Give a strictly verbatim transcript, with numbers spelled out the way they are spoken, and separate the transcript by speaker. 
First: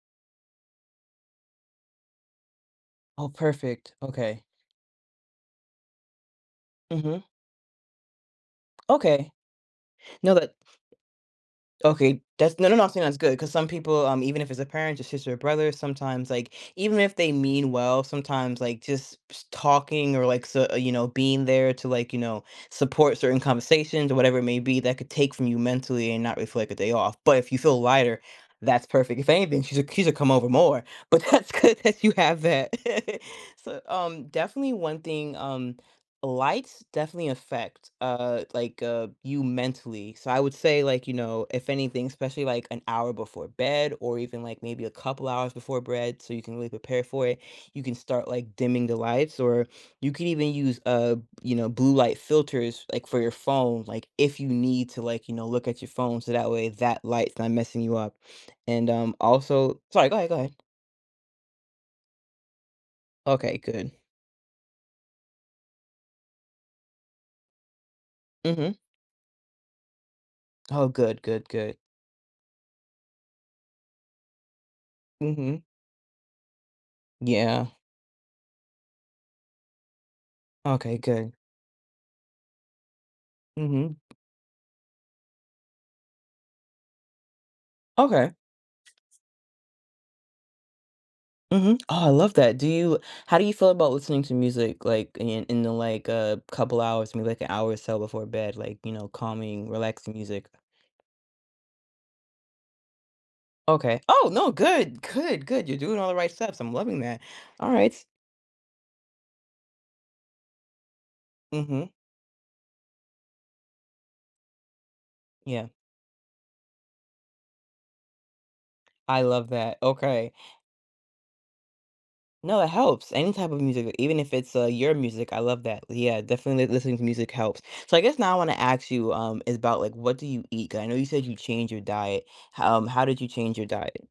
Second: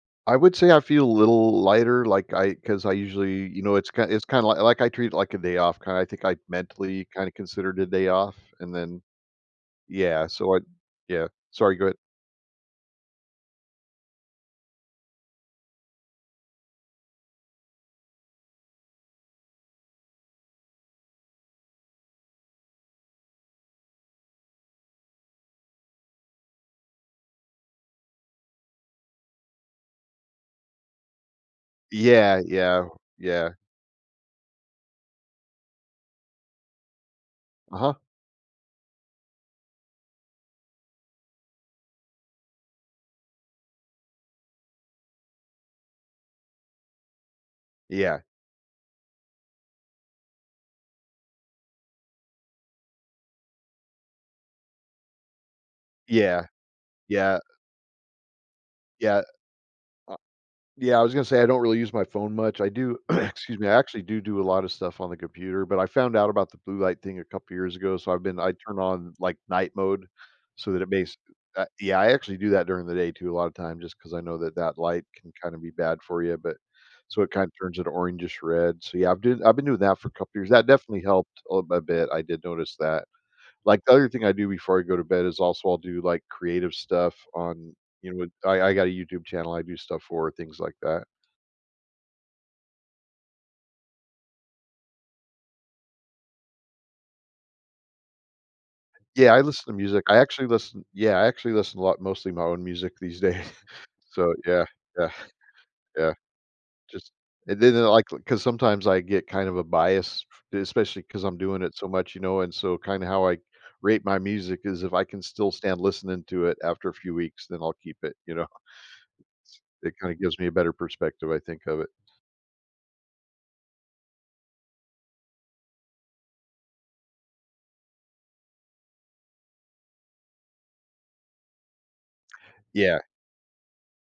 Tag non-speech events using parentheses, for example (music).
Speaker 1: I would say I feel a little lighter, like I 'cause I
Speaker 2: Oh,
Speaker 1: usually, y you know it's
Speaker 2: perfect,
Speaker 1: kind it's
Speaker 2: okay.
Speaker 1: kinda li like, I treat it like a day off, kinda, I think I mentally
Speaker 2: Mhm.
Speaker 1: kinda consider it a day off, and then
Speaker 2: Okay.
Speaker 1: yeah,
Speaker 2: No, that
Speaker 1: so I yeah, sorry, go ahead.
Speaker 2: okay, that's no no, I'm saying that's good 'cause some people, um even if it's a parent, your sister, or brother, sometimes, like even if they mean well, sometimes, like, just ps talking or, like so you know, being there to, like you know, support certain conversations- or whatever it may be- that could take from you mentally and not reflect a day off, but if you feel lighter, that's perfect if anything, she's a c she's needs to come over more, because cause that's good that you
Speaker 1: Yeah,
Speaker 2: have that.
Speaker 1: yeah,
Speaker 2: (chuckles)
Speaker 1: yeah.
Speaker 2: So, um, definitely one thing, um, lights definitely affect,
Speaker 1: Uh-huh.
Speaker 2: uh, like uh you mentally, so I would say, like, you know, if anything, especially, like, an hour before bed, or, even, like, maybe a couple hours before bred so you can really prepare for it, you can
Speaker 1: Yeah.
Speaker 2: start, like, dimming the lights, or you can even use, uh, you know, blue light filters, like, for your phone, like, if you need to, like, you know, look at your phone so
Speaker 1: Yeah.
Speaker 2: that way that light's
Speaker 1: Yeah
Speaker 2: not messing you up, and, um,
Speaker 1: yeah.
Speaker 2: also sorry,
Speaker 1: I
Speaker 2: go ahead, go ahead.
Speaker 1: yeah, I was gonna say I don't really use my phone much, I do (clears throat) excuse
Speaker 2: Okay,
Speaker 1: me I
Speaker 2: good.
Speaker 1: actually do, do a lot of stuff on the computer, but I found out about the blue light thing a couple of years ago, so I've been I turn
Speaker 2: Mhm.
Speaker 1: on, like, night mode so that
Speaker 2: Oh,
Speaker 1: it makes
Speaker 2: good, good,
Speaker 1: uh,
Speaker 2: good.
Speaker 1: yeah, I actually do that during the day to a lotta time just 'cause I know that that light can, kinda
Speaker 2: Mhm.
Speaker 1: be bad for you, but so, it kinda
Speaker 2: Yeah.
Speaker 1: turns into orangish red, so yeah, I'm doing that I've been doing that for a couple years, that
Speaker 2: Okay,
Speaker 1: definitely
Speaker 2: good.
Speaker 1: helped a little a bit, I did notice that. Like, the
Speaker 2: Mhm,
Speaker 1: other thing I do before I go to bed is also, I'll do, like, creative stuff on, you know
Speaker 2: Okay.
Speaker 1: I I got a YouTube channel I do stuff for, things like that.
Speaker 2: Mhm, oh, I love that, do you how do you feel about listening to music? Like, in in the like, uh, a couple hours maybe, like, an hour or so before bed like, you know,
Speaker 1: Yeah, I listen
Speaker 2: calming,
Speaker 1: to music,
Speaker 2: relaxing
Speaker 1: I
Speaker 2: music?
Speaker 1: actually listen yeah, I actually listen a lot mostly my own music these days,
Speaker 2: Okay oh!
Speaker 1: so
Speaker 2: No,
Speaker 1: yeah,
Speaker 2: good,
Speaker 1: yeah.
Speaker 2: good, good, you're doing all
Speaker 1: Yeah,
Speaker 2: the right stuff, so I'm loving
Speaker 1: just
Speaker 2: that,
Speaker 1: and then they'll,
Speaker 2: alright.
Speaker 1: like l 'cause sometimes I get kind of a bias especially 'cause I'm doing it so
Speaker 2: Mhm.
Speaker 1: much, you know, and so, kinda how I rate my music 'cause if I can still
Speaker 2: Yeah.
Speaker 1: stand listening to it after a few weeks, then I'll keep it, you know?
Speaker 2: I love
Speaker 1: S
Speaker 2: that,
Speaker 1: it kinda
Speaker 2: okay.
Speaker 1: gives me a better perspective, I think, of it.
Speaker 2: No, it helps, any type of music, even if it's, uh, your music, I love that l yeah, definitely li listening to music helps, so, I guess, now I wanna aks you, um, is about, like, what do you eat? 'Cause, I know you said you changed your diet, how um,
Speaker 1: Yeah.
Speaker 2: how did you change your diet?